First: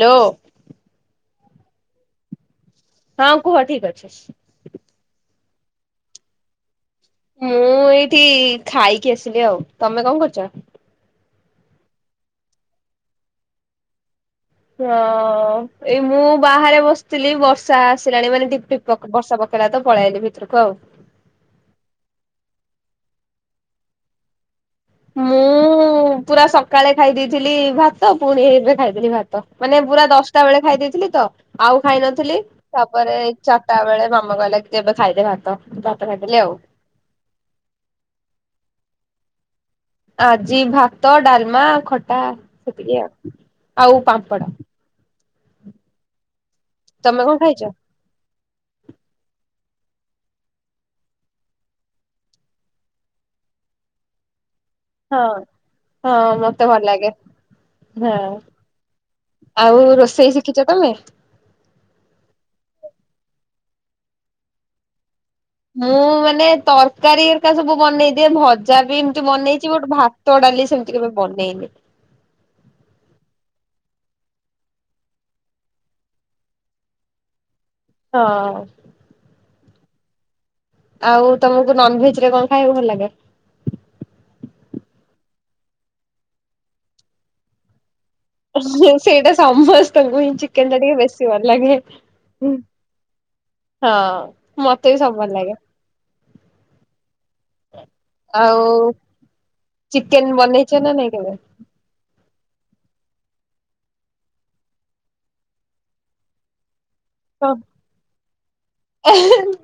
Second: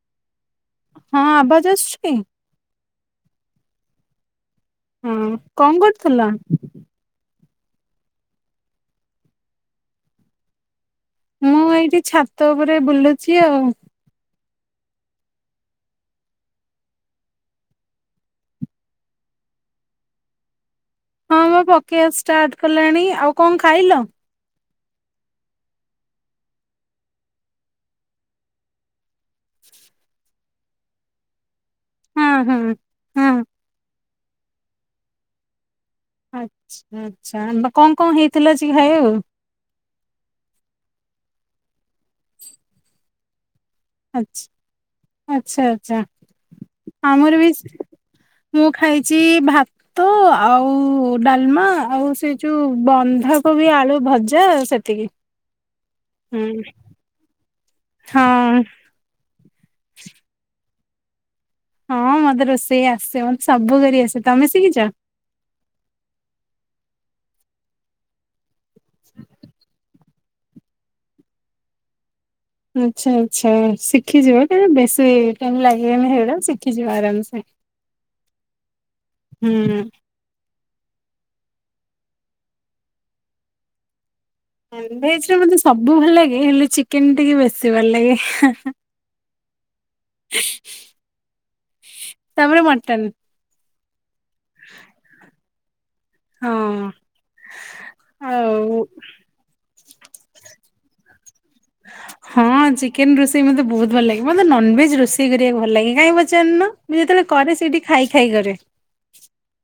Hello. ହଁ ଆବାଜ୍ ଆସୁଛି? ହଁ କୁହ ଠିକ୍ ଅଛି। ହଁ କଁ କରୁଥିଲ? ମୁଁ ଏଇଠି ଖାଇକି ଆସିଲି ଆଉ ତମେ କଣ କରୁଚ? ମୁଁ ଏଇଠି ଛାତ ଉପରେ ବୁଲୁଛି ଆଉ। ହଁ ଏଇ ମୁଁ ବାହାରେ ବସିଥିଲି ବର୍ଷା ଆସିଲାଣି ମାନେ କିପରି ଟିପ୍ [unintelligible] ବର୍ଷା ପକେଇଲା ତ ପଳେଇଆଇଲି ଭିତୁରୁକୁ ଆଉ। ହଁ ବା ପକେଇଆ ଷ୍ଟାର୍ଟ୍ କଲାଣି ଆଉ କଣ ଖାଇଲ? ମୁଁ ପୁରା ସକାଳେ ଖାଇ ଦେଇଥିଲି ଭାତ ପୁଣି ଏବେ ଖାଇଦେଲି ଭାତ। ତ ମାନେ ପୁରା ଦଶଟା ବେଳେ ଖାଇ ଦେଇଥିଲି ତ ଆଉ ଖାଇ ନଥିଲି ହଁ ହଁ [unintelligible] ପରେ ହଁ ଚାରିଟା ବେଳେ ମାମା କହିଲା କି ଏବେ ଖାଇଦେ ଭାତ। ଭାତ ଖାଇଦେଲି ଆଉ। ଆଚ୍ଛା ଆଚ୍ଛା ଆନ୍ଦା କଣ କଣ ହେଇଥିଲା ଆଜି ଖାଇବାକୁ? ଆଜି ଭାତ ଡାଲମା ଖଟା ସେତିକି ଆଉ ଆଉ ଆଚ୍ଛା ପାମ୍ପଡ଼। ଆଚ୍ଛା ଆଚ୍ଛା ତମେ କଣ ଆମର ବି ଖାଇଛ? ସ୍ ମୁଁ ଖାଇଛି ଭା ତ ଆଉ ଡାଲମା ଆଉ ସେ ଯୋଉ ବନ୍ଧାକୋବି ଆଳୁ ଭଜା ସେତିକି ହଁ ହଁ ହୁଁ ମତେ ଭଲ ଲାଗେ। ହଁ ଆଉ ରୋଷେଇ ଶିଖିଛ ତମେ? ହଁ ମତେ ରୋଷେଇ ଆସେ ମତେ ସବୁ କରି ଆସେ, ତମେ ଶିଖିଛ? ମୁଁ ମାନେ ତରକାରୀ ଏକା ସବୁ ବନେଇଦିଏ ଭଜା ବି ଏମିତି ବନେଇଛି, ବଟ୍ ଭା ଭାତ ଡାଲି ସେମିତି କେବେ ବନେଇନି। ଆଚ୍ଛା ଆଚ୍ଛା ଶିଖିଯିବ କଇଁନା ବେଶୀ ଟାଇମ୍ ଲାଗିବନି ହେଉଡ଼ା ଶିଖିଯିବ ଆରାମସେ। ହଁ। ହୁଁ। ଆଉ ତମକୁ ନନ୍ଭେଜ୍ ରେ କଣ ଖାଇବାକୁ ଭଲ ଲାଗେ? ନନ୍ଭେଜରେ ମତେ ସବୁ ଭଲ ଲାଗେ ହେଲେ ଚିକେନ ଟିକେ ବେଶୀ ଭଲ ଲାଗେ। ସେଇଟା ସମ ତମକୁ ହିଁ ଚିକେନ୍ ଟା ଟିକେ ବେଶୀ ଭଲ ଲାଗେ, ତାପରେ ମଟନ। ହଁ। ମତେ ବି ସବୁ ଭଲ ଲାଗେ। ହଁ। ଆଉ ଚିକେନ୍ ବନେଇଚ ନା ନାଇଁ କେବେ? ହଁ ଚିକେନ୍ ରୋଷେଇ ମତେ ବହୁତ ଭଲ ଲାଗେ ମତେ ନନଭେଜ୍ ରୋଷେଇ କରିବାକୁ ଭଲ ଲାଗେ କାହିଁ ପଚାରୁନ। ମୁଁ ଯେତେବେଳେ କରେ ସେଇଠି ଖାଇ ଖାଇ କରେ।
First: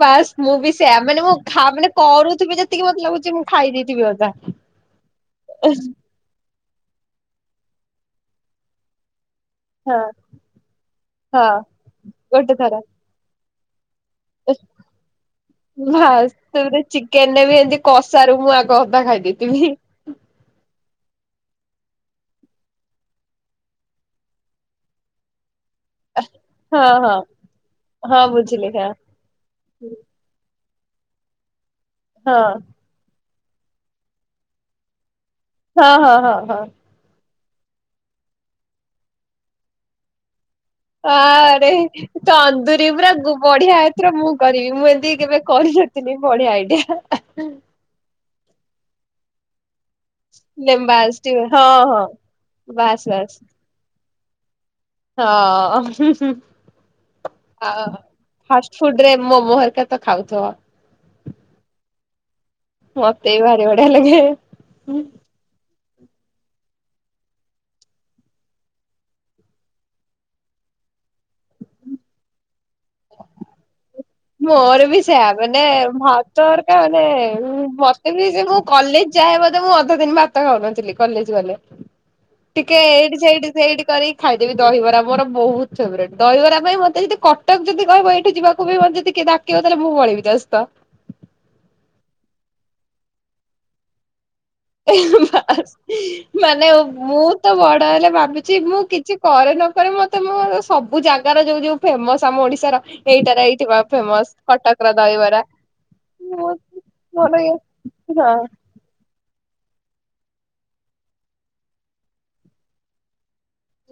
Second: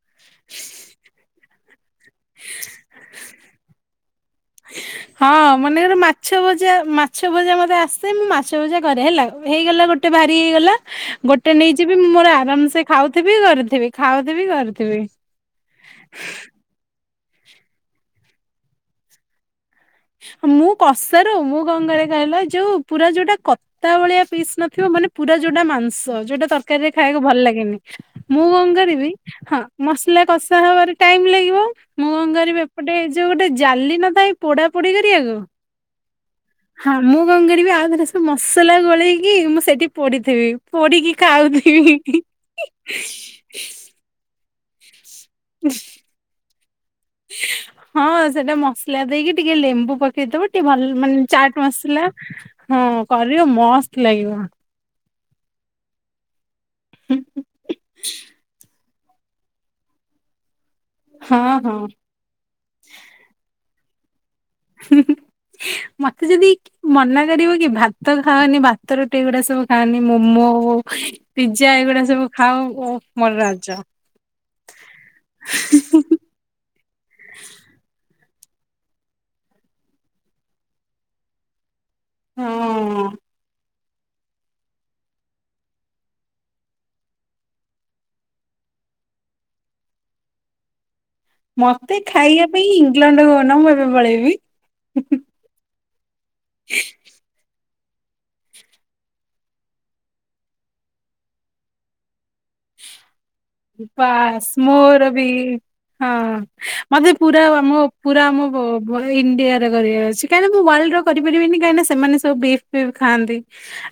ବାସ୍ ମୁଁ ବି ସେଇୟା ମାନେ ମୁଁ ଖା ମାନେ କରୁଥିବି ଯେତିକି ମୋତେ ଲାଗୁଛି ମୁଁ ଖାଇ ଦେଇଥିବି ଅଧା। ହଁ ମନେକର ମାଛ ଭଜା ମାଛ ଭଜା ମତେ ଆସେ ମୁଁ ମାଛ ଭଜା କରେ ହେଲା। ହେଇଗଲା ହଁ ଗୋଟେ ଭାରି ହେଇଗଲା ହଁ ଗୋଟେ ନେଇଯିବି ମୁଁ ମୋର ଗୋଟେ ଆରାମ୍ ଥର। ସେ ଖାଉଥିବି କରୁଥିବି। ଖାଉଥିବି କରୁଥିବି। ବାସ୍ ତାପରେ ଚିକେନରେ ବି ଏମିତି କଷାରୁ ମୁଁ ଆଗ ଅଧା ଖାଇଦେଇଥିବି। ମୁଁ କଷାରୁ ମୁଁ କଣକରେ କହିଲ ଯୋଉ ପୁରା ଯୋଉଟା କ ତା ଭଳିଆ ପିସ୍ ନଥିବ ମାନେ ପୁରା ଯୋଟା ମାଂ ସ ଯୋଉଟା ହଁ ତରକାରୀରେ ହଁ ଖାଇବାକୁ ଭଲ ଲାଗେନି ହଁ ମୁଁ କଣ ବୁଝିଲି ହଁ କରିବି ହଁ ମସଲା କଷା ହବାରେ ଟାଇମ୍ ଲାଗିବ ମୁଁ କଣ ହଁ କରିବି ଏ ଗୋଟେ ଯୋଉ ଗୋଟେ ଜାଲି ନ ଥାଏ ପୋଡା ପୋଡି କରିବାକୁ। ହଁ, ହଁ, ହଁ, ହଁ। ହଁ ମୁଁ କଣ କରିବି ଆଉ ଥରେ ସବୁ ମସଲା ଗୋଳେଇକି ମୁଁ ସେଠି ପୋଡିଥିବି। ପୋଡିକି ଆରେ ଖାଉଥିବି। ତନ୍ଦୁରୀ ପୁରା ଗୁ ବଢିଆ ଏଥର ମୁଁ କରିବି ମୁଁ ଏମିତି କେବେ କରିନଥିଲି ବଢିଆ ଆଇଡିଆ। ହଁ ସେଟା ମସଲା ଦେଇକି ଟିକେ ଲେମ୍ବୁ ପକେ କେଇ ଦବ ଟିକେ ଭଲ ଲେମ୍ବା ମାନେ ଆସିଥିବ ଚାଟ୍ ହଁ ମସଲା ହଁ ହଁ ବାସ୍ ବାସ୍ କରିବ ମସ୍ତ୍ ଲାଗିବ। ହଁ ହୁଁ ହୁଁ ଆଉ ଫାଷ୍ଟ ଫୁଡ୍ ରେ ମୋମୋ ହେରିକା ତ ଖାଉଥିବ। ହଁ, ହଁ। ମତେ ବି ଭାରି ବଢିଆ ଲାଗେ। ମତେ ଯଦି ମନା କରିବ କି ଭାତ ଖାଅନି ଭାତ ରୁଟି ଏଗୁଡା ସବୁ ଖାଅନି ମୋମୋ ପିଜା ଏଇଗୁଡା ସବୁ ଖାଅ ଓ ମୋର ରାଜ ମୋର ବି ସେୟା ମାନେ ଭା ତଡ଼କା ମାନେ ମତେ ବି ଯେ ମୁଁ କଲେଜ ଯାଏ ବୋଧେ ମୁଁ ଅଧ ଦିନ ଭା ଭାତ ଖାଉନଥିଲି କଲେଜ୍ ଗଲେ ଟିକେ ହଁ। ଏଇଠି ସେଠି ସେଇଠି କରି ଖାଇଦେବି ଦହିବରା ମୋର ବହୁତ ଫେବରଟ୍ ଦହିବରା ପାଇଁ ମତେ ଯଦି କଟକ ଯଦି କହିବ ଏଇଠି ଯିବାକୁ ବି ମେ ଯଦି କିଏ ଡାକିବ ତାହାଲେ ମୁଁ ପଳେଇବି ତା ସହିତ। ମତେ ଖାଇବା ପାଇଁ ଇଂଲଣ୍ଡ କହୁନ ମୁଁ ଏବେ ପଳେଇବି। [unintelligible] ମାନେ ମୁଁ ତ ବଡ ହେଲେ ଭାବୁଛି ମୁଁ କିଛି କରେ ନ କରେ ମତେ ମୋର ସବୁ ଜାଗାର ଯୋଉ ଯୋଉ ଫେମସ୍ ଆମ ଓଡିଶା ର ଏଇଟାରେ ଏଇଥିବା ଫେମସ୍ ବାସ୍ କଟକର ମୋର ବି ଦହିବରା। ହଁ ମୁଁ ମତେ ପୁରା ମୋର ଆମ ପୁରା ହଁ ଆମ ମୋର ଇଣ୍ଡିଆରେ କରିବା ଅଛି କାହିଁକି ନା ମୁଁ ୱାଲ୍ଡ ର କରିପାରିବିନି କାହିଁକିନା ସେମାନେ ସବୁ ବିଫ ଫିପ ଖାଆନ୍ତି।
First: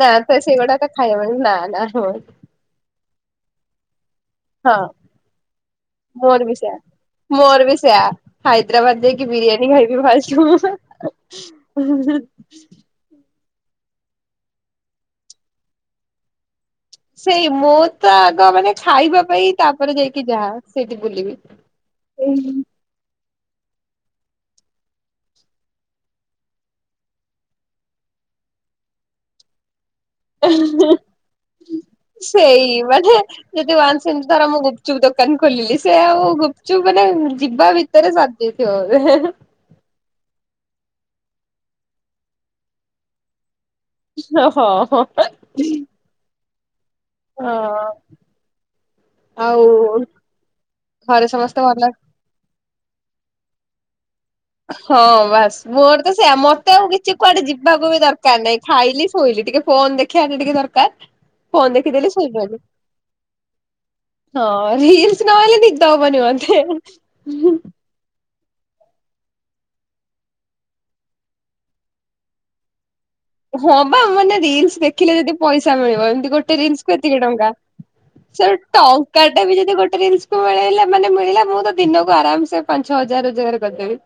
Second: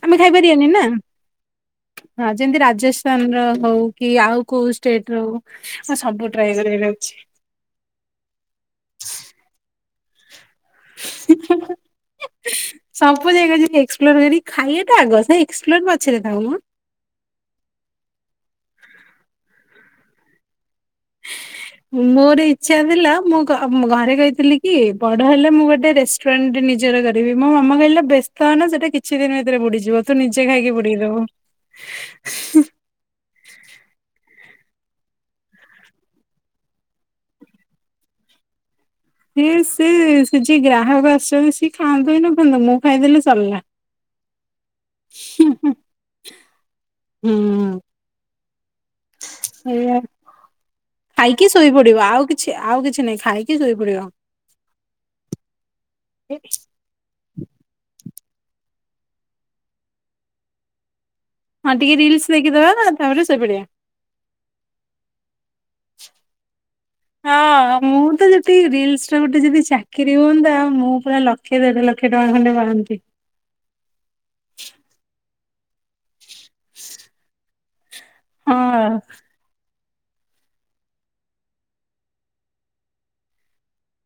ନା ଆମେ ଖାଇପାରିବାନି ନା ସେଗୁଡ଼ାକ ଖାାଇବା ପାଈଁ ନାଁ ନାଁ। ହଁ ଯେମିତି ରାଜସ୍ଥାନ ର ହଉ କି ଆଉ କୋଉ ହଁ ଷ୍ଟେଟ ର ହଉ ସବୁ ମୋର ବି ଟ୍ରାଏ ସେୟା କରିବାର ଅଛି। ମୋର ବି ସେୟା ହାଇଦ୍ରାବାଦ ଯାଇକି ବିରିୟାନୀ ଖାଇବି ଫାର୍ଷ୍ଟ ମୁଁ। [unintelligible] ସବୁ ଜାଗା ଯମି ଏକ୍ସପ୍ଲୋର କରି ଖାଇବାଟା ଆଗ ସେ ଏକ୍ସପ୍ଲୋର ପଛରେ ଥାଉ ମୋ। ସେଇ ମୁଁ ତ ଆଗ ମାନେ ଖାଇବା ପାଇଁ ତାପରେ ଯାଇକି ଯାହା। ସେଇଠି ବୁଲିବି। ମୋର ଇଚ୍ଛା ଥିଲା ମୁଁ ଘରେ କହିଥିଲି କି ବଡ ହେଲେ ମୁଁ ଗୋଟେ ରେଷ୍ଟୁରାଣ୍ଟଟେ ନିଜର କରିବି ମୋ ମାମା କହିଲେ ବେଷ୍ଟ ବ୍ଯସ୍ତ ହେନା ସେଟା କିଛି ଦିନ ଭିତରେ ବୁଡିଯିବ ତୁ ନିଜେ ଖାଇକି ବୁଡେଇ ଦବୁ। ଏ ମାନେ ଯଦି ୱାନସ୍ ସେମିତି ଧର ମୁଁ ଗୁପୁଚୁପୁ ଦୋକାନ ଖୋଲିଲି ସେ ଆଉ ଗୁପଚୁପ ମାନେ ଯିବା ଭି ତରେ ସରି ଯାଇଥିବ ବୋଧେ ହେଁ ହେଁ। ସିଏ ସେ ସେ ଯିଏ ଗ୍ରାହକ ଆସିଛନ୍ତି ସିଏ ଖାଆନ୍ତୁ କିି ନ ଖାଆନ୍ତୁ ମୁଁ ଖାଇଦେଲେ ସରିଲା। ହଁ ହଁ ହଁ। ହୁଁ। ଆଉ ସେଇଆା ଘରେ ଖାଇକି ସମସ୍ତେ ଭଲ ଶୋଇପଡିବ ଆଉ କିଛି ଆଉ କିଛି ନାହିଁ ଖାଇକି ଶୋଇପଡିବ। ହଁ ବାସ ମୋର ତ ସେଇଆ ମତେ ଆଉ କିଛି କି କୁଆଡେ ଯିବାକୁ ବି ଦରକାର ନାଇଁ ଖାଇଲି ଶୋଇଲି ଟିକେ ଫୋନ ଦେଖିବା ଟିକେ ଦରକାର। ଫୋନ ହଁ ଟିକେ ଦେଖିଦେଲି ରିଲସ ଶୋଇପଇଲି ଦେଖିଦବା ତାପରେ ଶୋଇପଡ଼ିବା। ହଁ ରିଲସ ନହେଲେ ନିଦ ହବ ନି ମୋତେ। ଦି ରିଲସ ରେ ଗୋଟେ ଯଦି ଚାକିରି ହୁଅନ୍ତା ମୁଁ ପୁରା ଲକ୍ଷେ ଦେଢ ଲକ୍ଷ ଟଙ୍କା ଖଣ୍ଡେ ପାଆନ୍ତି। ହଁ ବା ମାନେ ରିଲସ ଦେଖିଲେ ଯଦି ପଇସା ମିଳିବ ଏମିତି ଗୋଟେ ରିଲସ କୁ ଏତିକି ଟଙ୍କା। ସେ ହଁ ଟଙ୍କା ସେଟା ବି ଯଦି ଗୋଟେ ରିଲସ୍ କୁ ମିଳଲା ମାନେ ମିଳିଲା ମୁଁ ତ ଦିନକୁ ଆରାମ ସେ ପାଞ୍ଚ ଛ ହଜାର ରୋଜଗାର କରିଦେବି।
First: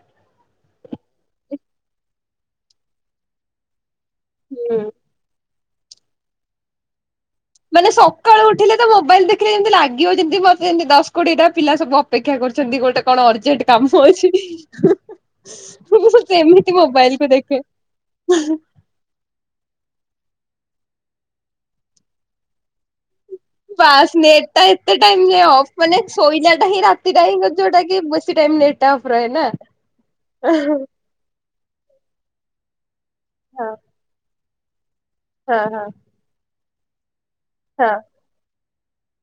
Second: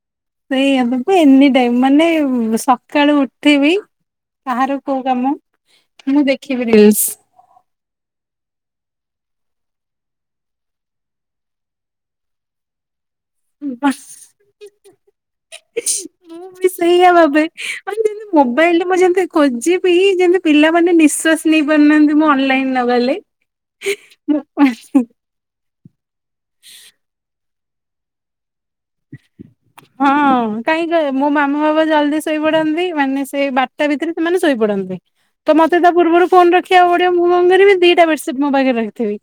ସେଇଆ ମୁଁ ତ ଏନି ଟାଇମ ମାନେ ସକାଳୁ ଉଠିବି କାହାର ହୁଁ। କୋଉ କାମ ମୁଁ ଦେଖିବି ରିଲସ୍। ମାନେ ସକାଳୁ ଉଠିଲେ ତ ମୋବାଇଲ ଦେଖିଲେ ଯେମିତି ଲାଗିବ ଯେମିତି ମତେ ଯେମିତି ଦଶ କୋଡି ଟା ପିଲା ସବୁ ଅପେକ୍ଷା କରୁଛନ୍ତି ଗୋଟେ କଣ ଅର୍ଜେଣ୍ଟ କାମ ବସ୍ ଅଛି। ମୁଁ ବି ସେମିତି ସେଇଆ ମୋବାଇଲ କୁ ଭାବେ ଦେଖେ। ମାନେ ମୋବାଇଲ ମୁଁ ଯେମିତି ଖୋଜିବି ଯେମିତି ପିଲାମାନେ ନିଶ୍ଵାସ ନେଇ ପାରୁନାହାନ୍ତି ମୁଁ ଅନଲାଇନ ନଗଲେ। ବାସ୍ ନେଟତା ଏତେ ମୁଁ ଟାଇମ ଅଫ ମାନେ ଶୋଇଲା ଟା ହିଁ ରାତିଟା ହିଁ ଯୋଉଟା କି ବେଶି ଟାଇମ ନେ ଡାଟା ଅଫ ରହେନା ହଁ ଏହେ କାହିଁକି କହ ମୋ ମାମା ବାଵା ଜଲଦି ଶୋଇ ପଡନ୍ତି ମାନେ ସେଇ ହଁ ବାରଟା ଭିତରେ ସେମାନେ ଶୋଇପଡନ୍ତି। ତ ମତେ ହଁ ତା ପୂର୍ବରୁ ଫୋନ ରଖିବାକୁ ପଡିବ ମୁଁ କଣ କରିବି ହଁ ଦିଟା ବେଡସିଟ୍ ମୋ ପାଖରେ ରଖିଥିବି।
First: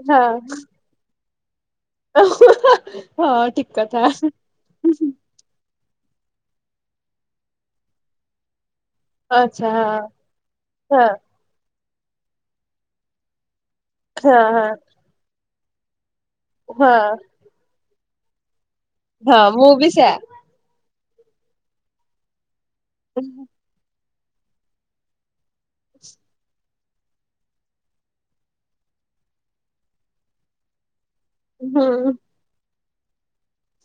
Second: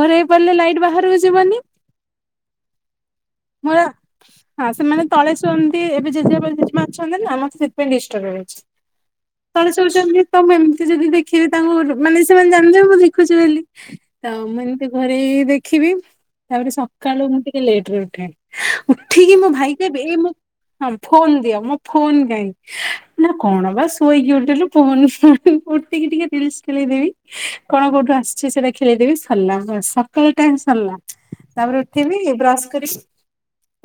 ଘରେଇ ହଁ। ପରିଲେ ଲାଇଟ୍ ବାହାରକୁ ଯିବନି। [unintelligible] ଠିକ କଥା। [unintelligible] ହଁ ସେମାନେ ତଳେ ଅଛନ୍ତି ଏବେ ଜେଜେବାପା ଜେଜେମା ଅଛନ୍ତି ନା ମତେ ସେଥିପାଇଁ ଡିଷ୍ଟର୍ବ ହେଇ ଯାଉଛି। ଆଚ୍ଛା ତଳେ ଶଉଛନ୍ତି ତ ଏମତି ହଁ ଯଦି ଦେଖି ହଁ ହଁ [unintelligible] ଘରେ ଦେଖିବି, ତାପରେ ହଁ। ସକାଳୁ ମୁଁ ଟିକେ ଲେଟରେ ଉଠେ। ଉଠିକି ହଁ ମୋ ମୁଁ ଭାଇ ବି କହିବେ, ସେୟା। ଏ ମୁଁ ହଁ ଫୋନ ଦିଅ ମୋ ଫୋନ ଦେ। [unintelligible] କଣ ବା ସ ଶୋଇକି ଉଠିଲୁ ଫୋନ ଉଠିକି ଟିକେ ରିଲସ ଖେଳେଇଦେବି। କଣ କୋଉଠୁ ଆସିଛି ସେଇଟା ଖେଳେଇଦେବି ସରିଲା, ସକାଳ ଟାସ୍କ ସରିଲା। ତାପରେ ହୁଁ। ଉଠିବି ବ୍ରଶ କରିବି,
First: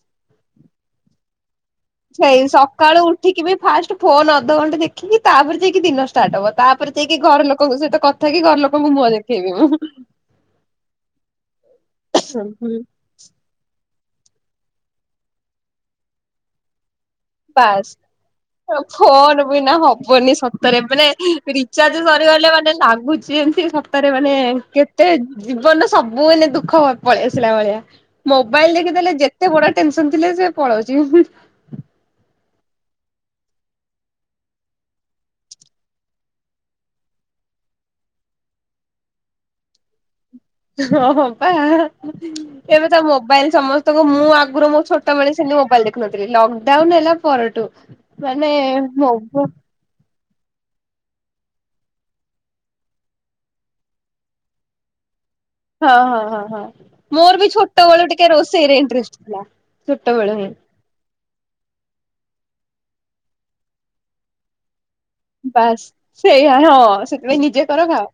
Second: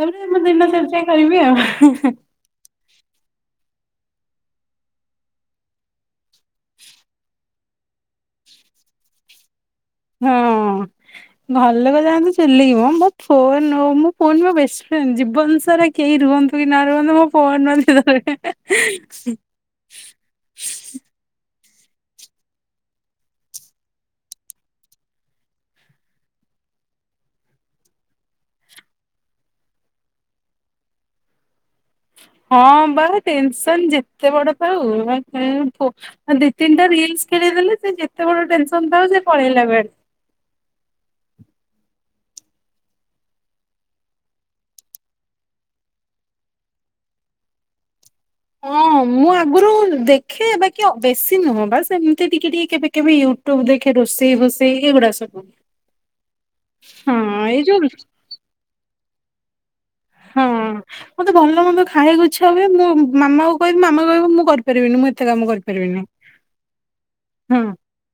ତାପରେ ମୁଁ ଦିନ ଚର୍ଯା କରିବି ଆଉ। ଏଇ ସକାଳୁ ଉଠିକି ବି ଫାଷ୍ଟ ଫୋନ ଅଧଘଣ୍ଟା ଦେଖିବି, ତାପରେ ଯାଇକି ଦିନ ଷ୍ଟାର୍ଟ ହବ। ତାପରେ ଯାଇକି ଘର ଲୋକଙ୍କ ସହିତ କଥାକି ଘର ଲୋକଙ୍କୁ ମୁହଁ ଦେଖେଇବି ମୁଁ। ହଁ ଘର ଲୋକ ଯାଆନ୍ତୁ ଚୁଲିକି ମ। [unintelligible] ମୋ ଫୋନ ମୋ ବେଷ୍ଟ ଫ୍ରେଣ୍ଡ, ଜୀବନ ସାରା କେହି ରୁହନ୍ତୁ କି ନ ରୁହନ୍ତୁ ମୋ ବାସ୍। ଫୋନ [unintelligible] ଫୋନ ବିନା ହବନି ସତରେ ମାନେ ରିଚାର୍ଜ ସରିଗଲେ ମାନେ ଲାଗୁଛି ଏମତି ସତରେ ମାନେ କେ ଟେ ଜୀବନରେ ସବୁ ମାନେ ଦୁଃଖ ପଳେଇ ଆସିଲା ଭଳିଆ। ମୋବାଇଲ ଦେଖିଦେଲେ ଯେତେ ବଡ ଟେନସନ ଥିଲେ ସେ ପଳଉଛି। ହଁ ବା ଟେନସନ ଯେତେ ବଡ ଥାଉ, [unintelligible] ଦି ତିନିଟା ରିଲସ ଖେଳିଦେଲେ ସେ ଯେତେ ବଡ ଟେନସନ ଥାଉ ସେ ପଳେଇଲା କୁଆଡେ। ହଁ ହଁ ପା। ଏବେ ତ ମୋବାଇଲ ସମସ୍ତଙ୍କୁ ମୁଁ ଆଗରୁ ମୋ ଛୋଟବେଳେ ଥିଲି ମୋବାଇଲ ଦେଖୁନଥିଲି। ଲକଡାଉନ ହେଲା ପରଠୁ ମାନେ ହଁ ମୋ ମୁଁ ହଁ ଆଗରୁ ଦେ ଦେଖେ ବାକି ବେଶୀ ନୁହଁ ବାସ୍ ଏମତି ଟିକେ ଟିକେ କେବେ କେବେ ୟୁଟ୍ୟୁବ ଦେଖେ ରୋଷେଇ ଫୋଷେଇ ଏଇଗୁଡା ସବୁ। ହଁ ହଁ ହଁ ହଁ ହଁ ମୋର ବି ଏଇ ଯୋଉ ଛୋଟବେଳୁ ଟିକେ ରୋଷେଇ ରେ ଇଣ୍ଟଷ୍ଟ ଥିଲା। ଛୋଟବେଳୁ ହିଁ। ହଁ ମତେ ଭଲମନ୍ଦ ଖାଇବାକୁୁ ଇଚ୍ଛା ହୁଏ। ମୁଁ ମାମାକୁ କହିବି ମାମା କହିବ ମୁଁ କରିପାରିବିନି। ମୁଁ ଏତେ କାମ ବାସ୍ କରିପାରିବିନି। ସେଇଆ [unintelligible] ହଁ, ସେଥିପାଇଁ ହଁ ନିଜେ କର ଖାଅ।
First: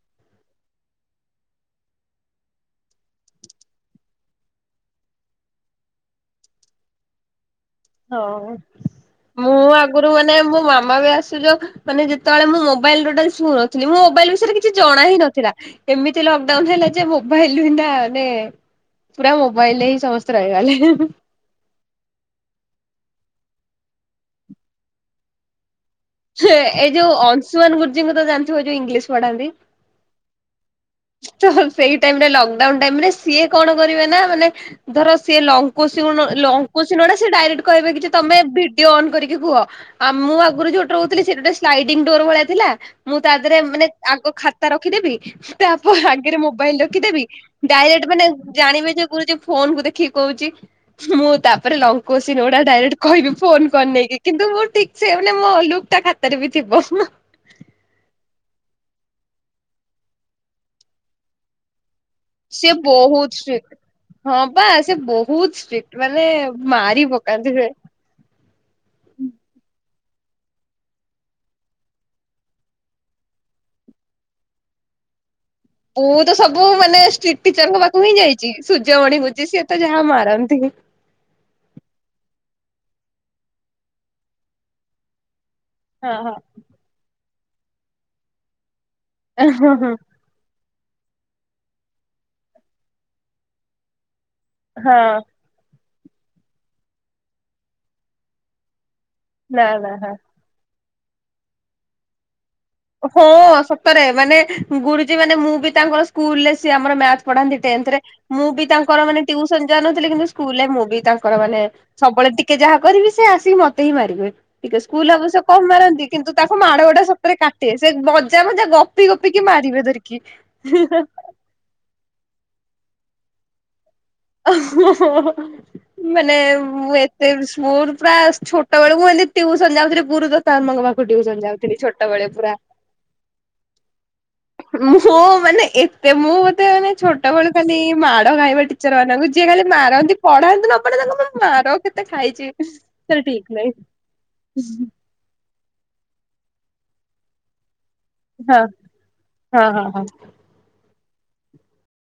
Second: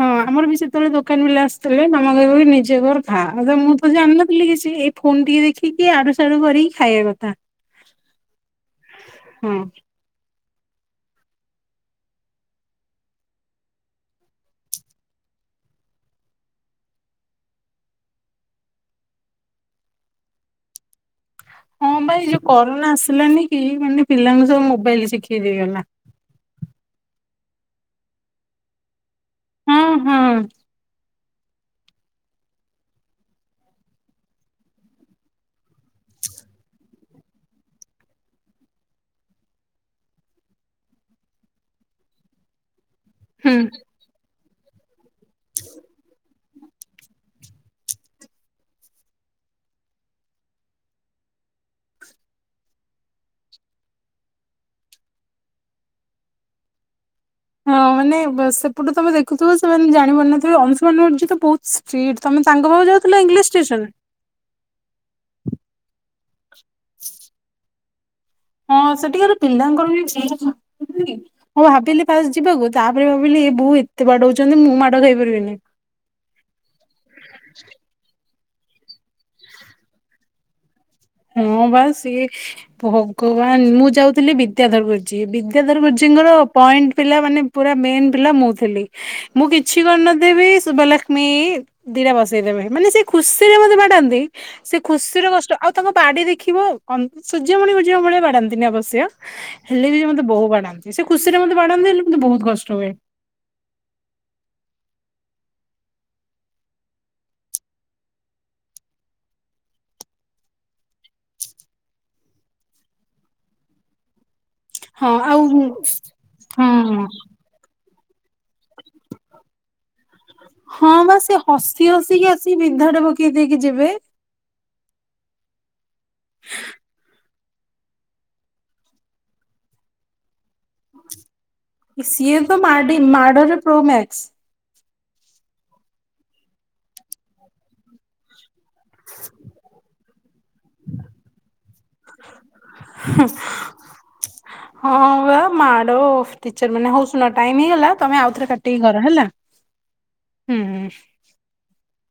ହଁ ଆମର ବି ସେତେବେଳେ ଦୋକାନ ପିଲା ଆସୁଥିଲେ। ମାମା କହିବକି ନିଜେ କର ଖା। ମୁଁ ତ ଜାଣିିନଥିଲି କିଛି, ଏ ଫୋନ୍ ଟିକେ ଦେଖିକି, ଆଡୁ ସାଡୁ କରିକି ଖାଇବା କଥା। ହଁ, ମୁଁ ହୁଁ ଆ ଆଗରୁ ମାନେ ମୋ ମାମା ବି [unintelligible] ମାନେ ଯେତେବେଳେ ମୁଁ ମୋବାଇଲା ଟୋଟାଲ ଛୁନଥିଲି। ମୁଁ ମୋବାଇଲ ବିଷୟରେ କି କିଛି ଜଣା ହଁ ନଥିଲା। ଏମିତି ଲକଡାଉନ ହେଲା ଯେ ମୋବାଇଲରୁ ଏଇନା ମାନେ ପୁରା ମୋବାଇଲରେ ହିଁ ସମସ୍ତେ ରହିଗଲେ। ହଁ ପା ଏଇ ଯୋଉ କରୋନା ଆସିଲାନି କି? ମାନେ ପିଲାଙ୍କୁ ସବୁ ମୋବାଇଲ ଶିଖେଇ ଦେଇଗଲା। ଛେ ଏଇ ଯୋଉ [unintelligible] ଗୁରୁଜୀଙ୍କୁ ତ ଜାଣିଥିବ, ଯୋଉ ଇଂଲିଶ ପଢାନ୍ତି? ହଁ ହଁ ତ ସେଇ ଟାଇମରେ ଲକଡାଉନ ଟାଇମରେ ସିଏ କଣ କରିବେ ନା ମାନେ ଧର ସିଏ ଲଙ୍କୁଶି ଉଣ ଲଙ୍କୁଶି [unintelligible] ସେ ଡାଇରେକ୍ଟ କହିବେ କି ଯେ ତମେ ଭିଡିଓ ଅନ୍ କରିକି କୁହ। ଆଉ ମୁଁ ଆଗରୁ ଯୋଉଟି ରହୁଥିଲି ସେଠି ଗୋଟେ ସ୍ଲାଇଡିଙ୍ଗ ଡୋର ଭଳିଆ ଥିଲା। ମୁଁ ତା ହୁଁ। ଦେହରେ ମାନେ ଆଗ ଖାତା ରଖିଦେବି, ତାପ ଆଗରେ ମୋବାଇଲ ରଖିଦେବି। ଡାଇରେକ୍ଟ ମାନେ ଜାଣିବେ ଯେ ଗୁରୁଜୀ ଫୋନ କୁ ଦେଖିକି କହୁଛି। ମୁଁ ତାପରେ ଲଙ୍ଗ କ୍ୱେଶ୍ଚିନ ଗୁଡା ଡାଇରେକ୍ଟ କହିବି ଫୋନକୁ ଆନେଇକି କିନ୍ତୁ ମୁଁ ଠିକ ସେ ମାନେ ମୋ ଲୁ ତା ଖାତାରେ ବି ଥିବ। ହଁ ମାନେ ବ-ସେପଟୁ ତୋମେ ଦେଖୁଥିବ ସେମାନେ ଜାଣିପାରୁନଥିବେ। ଅଂଶୁମାନ ଗୁରୁଜୀ ତ ବହୁତ ଷ୍ଟ୍ରିଟ୍। ତୋମେ ସେ ତାଙ୍କ ପାଖକୁ ଯାଉଥିଲ ବହୁତ ଇଂଲିଶ ଷ୍ଟ୍ରିକ୍ଟ ଟ୍ୟୁସନ୍? ହଁ ପା ସିଏ ବହୁତ ଷ୍ଟ୍ରିକ୍ଟ୍। ମାନେ ମାରି ପକାନ୍ତି ସେ। ହଁ ସେଠିକାର ପିଲାଙ୍କର ବି [inaudible] ମୁଁ ଭାବିଲି ଫାଷ୍ଟ ଯିବାକୁ, ତାପରେ ଭାବିଲି ଏ ବୋଉ ଏତେ ବାଡଉଛନ୍ତି ମୁଁ ମାଡ ଖାଇପାରିବିନି। ମୁଁ ତ ସବୁ ମାନେ ଷ୍ଟ୍ରିଟ୍ ଟିଚର୍ ଙ୍କ ପାଖକୁ ହିଁ ଯାଇଚି। ସୂର୍ଯ୍ୟମଣି ଗୁରୁଜୀ ସିଏ ତ ଯାହା ମାରନ୍ତି। ହଁ ବା ସିଏ ଭଗବାନ ମୁଁ ଯାଉଥିଲି ବିଦ୍ୟାଧର ଗୁର ଜୀ ବିଦ୍ୟାଧର ହଁ ଗୁରୁଜୀଙ୍କର ହଁ ପଏଣ୍ଟ ପିଲା ମାନେ ପୁରା ମେନ୍ ପିଲା ମୁଁ ଥିଲି। ମୁଁ ହଁ କିଛି ହଁ କରି ନ ଥିବି ଶୁଭଲକ୍ଷ୍ମୀ ଦିଟା ବସେଇ ଦେବେ। ମାନେ ସେ ଖୁସିରେ ମୋତେ ବାଡାନ୍ତି। ସେ ହଁ ଖୁସିର କଷ୍ଟ, ଆଉ ତାଙ୍କ ବାଡି ଦେଖିବ କନ୍ ସୂର୍ଯ୍ୟମଣି ଗୁରୁଜୀ ଙ୍କ ଭଳିଆ ବଡାନ୍ତିନି ଅବଶ୍ୟ। ନା ହେଲେ ନା ବି ସେ ହଁ। ମୋତେ ବହୁ ବାଡାନ୍ତି। ସେ ଖୁସିରେ ମୋତେ ବାଡାନ୍ତି ହେଲେ ମୋତେ ବହୁତ କଷ୍ଟ ହୁଏ। ହଁ ସତରେ ମାନେ ଗୁରୁଜୀ ମାନେ ମୁଁ ବି ତାଙ୍କର ସ୍କୁଲ୍ ରେ ସିଏ ଆମର ମ୍ୟାଥ୍ ପଢାନ୍ତି ଟେନ୍ଥରେ। ମୁଁ ବି ତାଙ୍କର ମାନେ ଟିଉସନ୍ ଯାଉ ନଥିଲି, କିନ୍ତୁ ସ୍କୁଲ୍ ରେ ମୁଁ ବି ତାଙ୍କର ମାନେ ସବୁବେଳେ ଟିକେ ଯାହା କରିବି ସେ ଆସିକି ମୋତେ ହିଁ ମାରିବେ। ଟିକେ ସ୍କୁଲ୍ ହଁ ରେ ଆବଶ୍ୟ ଆଉ କମ ମାରନ୍ତି କିନ୍ତୁ ତାକୁ ମାଡ ଗୁଡା ହଁ ସତରେ କାଟେ। ସେ ମଜା ମଜା ଗପି ଗପି କିି ମାରିବେ ଧରିକି। ହଁ ବା ସେ ହସି ହସି ଆସିକି ବିଧାଟେ ପକେଇ ଦେଇକି ଯିବେ। ଅ, ହଁ, ହଁ, ହଁ ମାନେ ମୁଁ ଏ ସେ ସ୍କୁଲ୍ ପୁରା ଛୋଟ ବେଳକୁ ଏମତି ଟିଉସନ୍ ଯାଉଥିଲି ଗୁରୁ ତ ତାମଙ୍କ ପାଖକୁ ଟିଉସନ୍ ଯାଉ ସିଏ ତ ମାଡି ମାଡ଼ରେ ପ୍ରୋ ମ୍ୟାକ୍ସ୍। ମୁଁ ମାନେ ଏତେ ମୁଁ ମୋତେ ମାନେ ଛୋଟ ବେଳୁ ଖାଲି ମାଡ ଖାଇବା ଟିକ ଟିଚର୍ ମାନଙ୍କୁ ଯିଏ ଖାଲି ମାରନ୍ତି ପଢାନ୍ତି ନ ପଢେ ତାଙ୍କ ପାଖ ମାର କେତେ ଖାଇଛି। ତାର ଠିକ୍ ନାଇ। ହଁ ବା ମାଡ ଓଃ ଟିଚର୍ ମାନେ, ହଉ ଶୁଣ ଟାଇମ୍ ହେଇଗଲା ତୋମେ ଆଉଥରେ ହଁ କାଟିକି କର ହେଲା। ହଁ ହଁ ହଁ। ହୁଁ, ହୁଁ।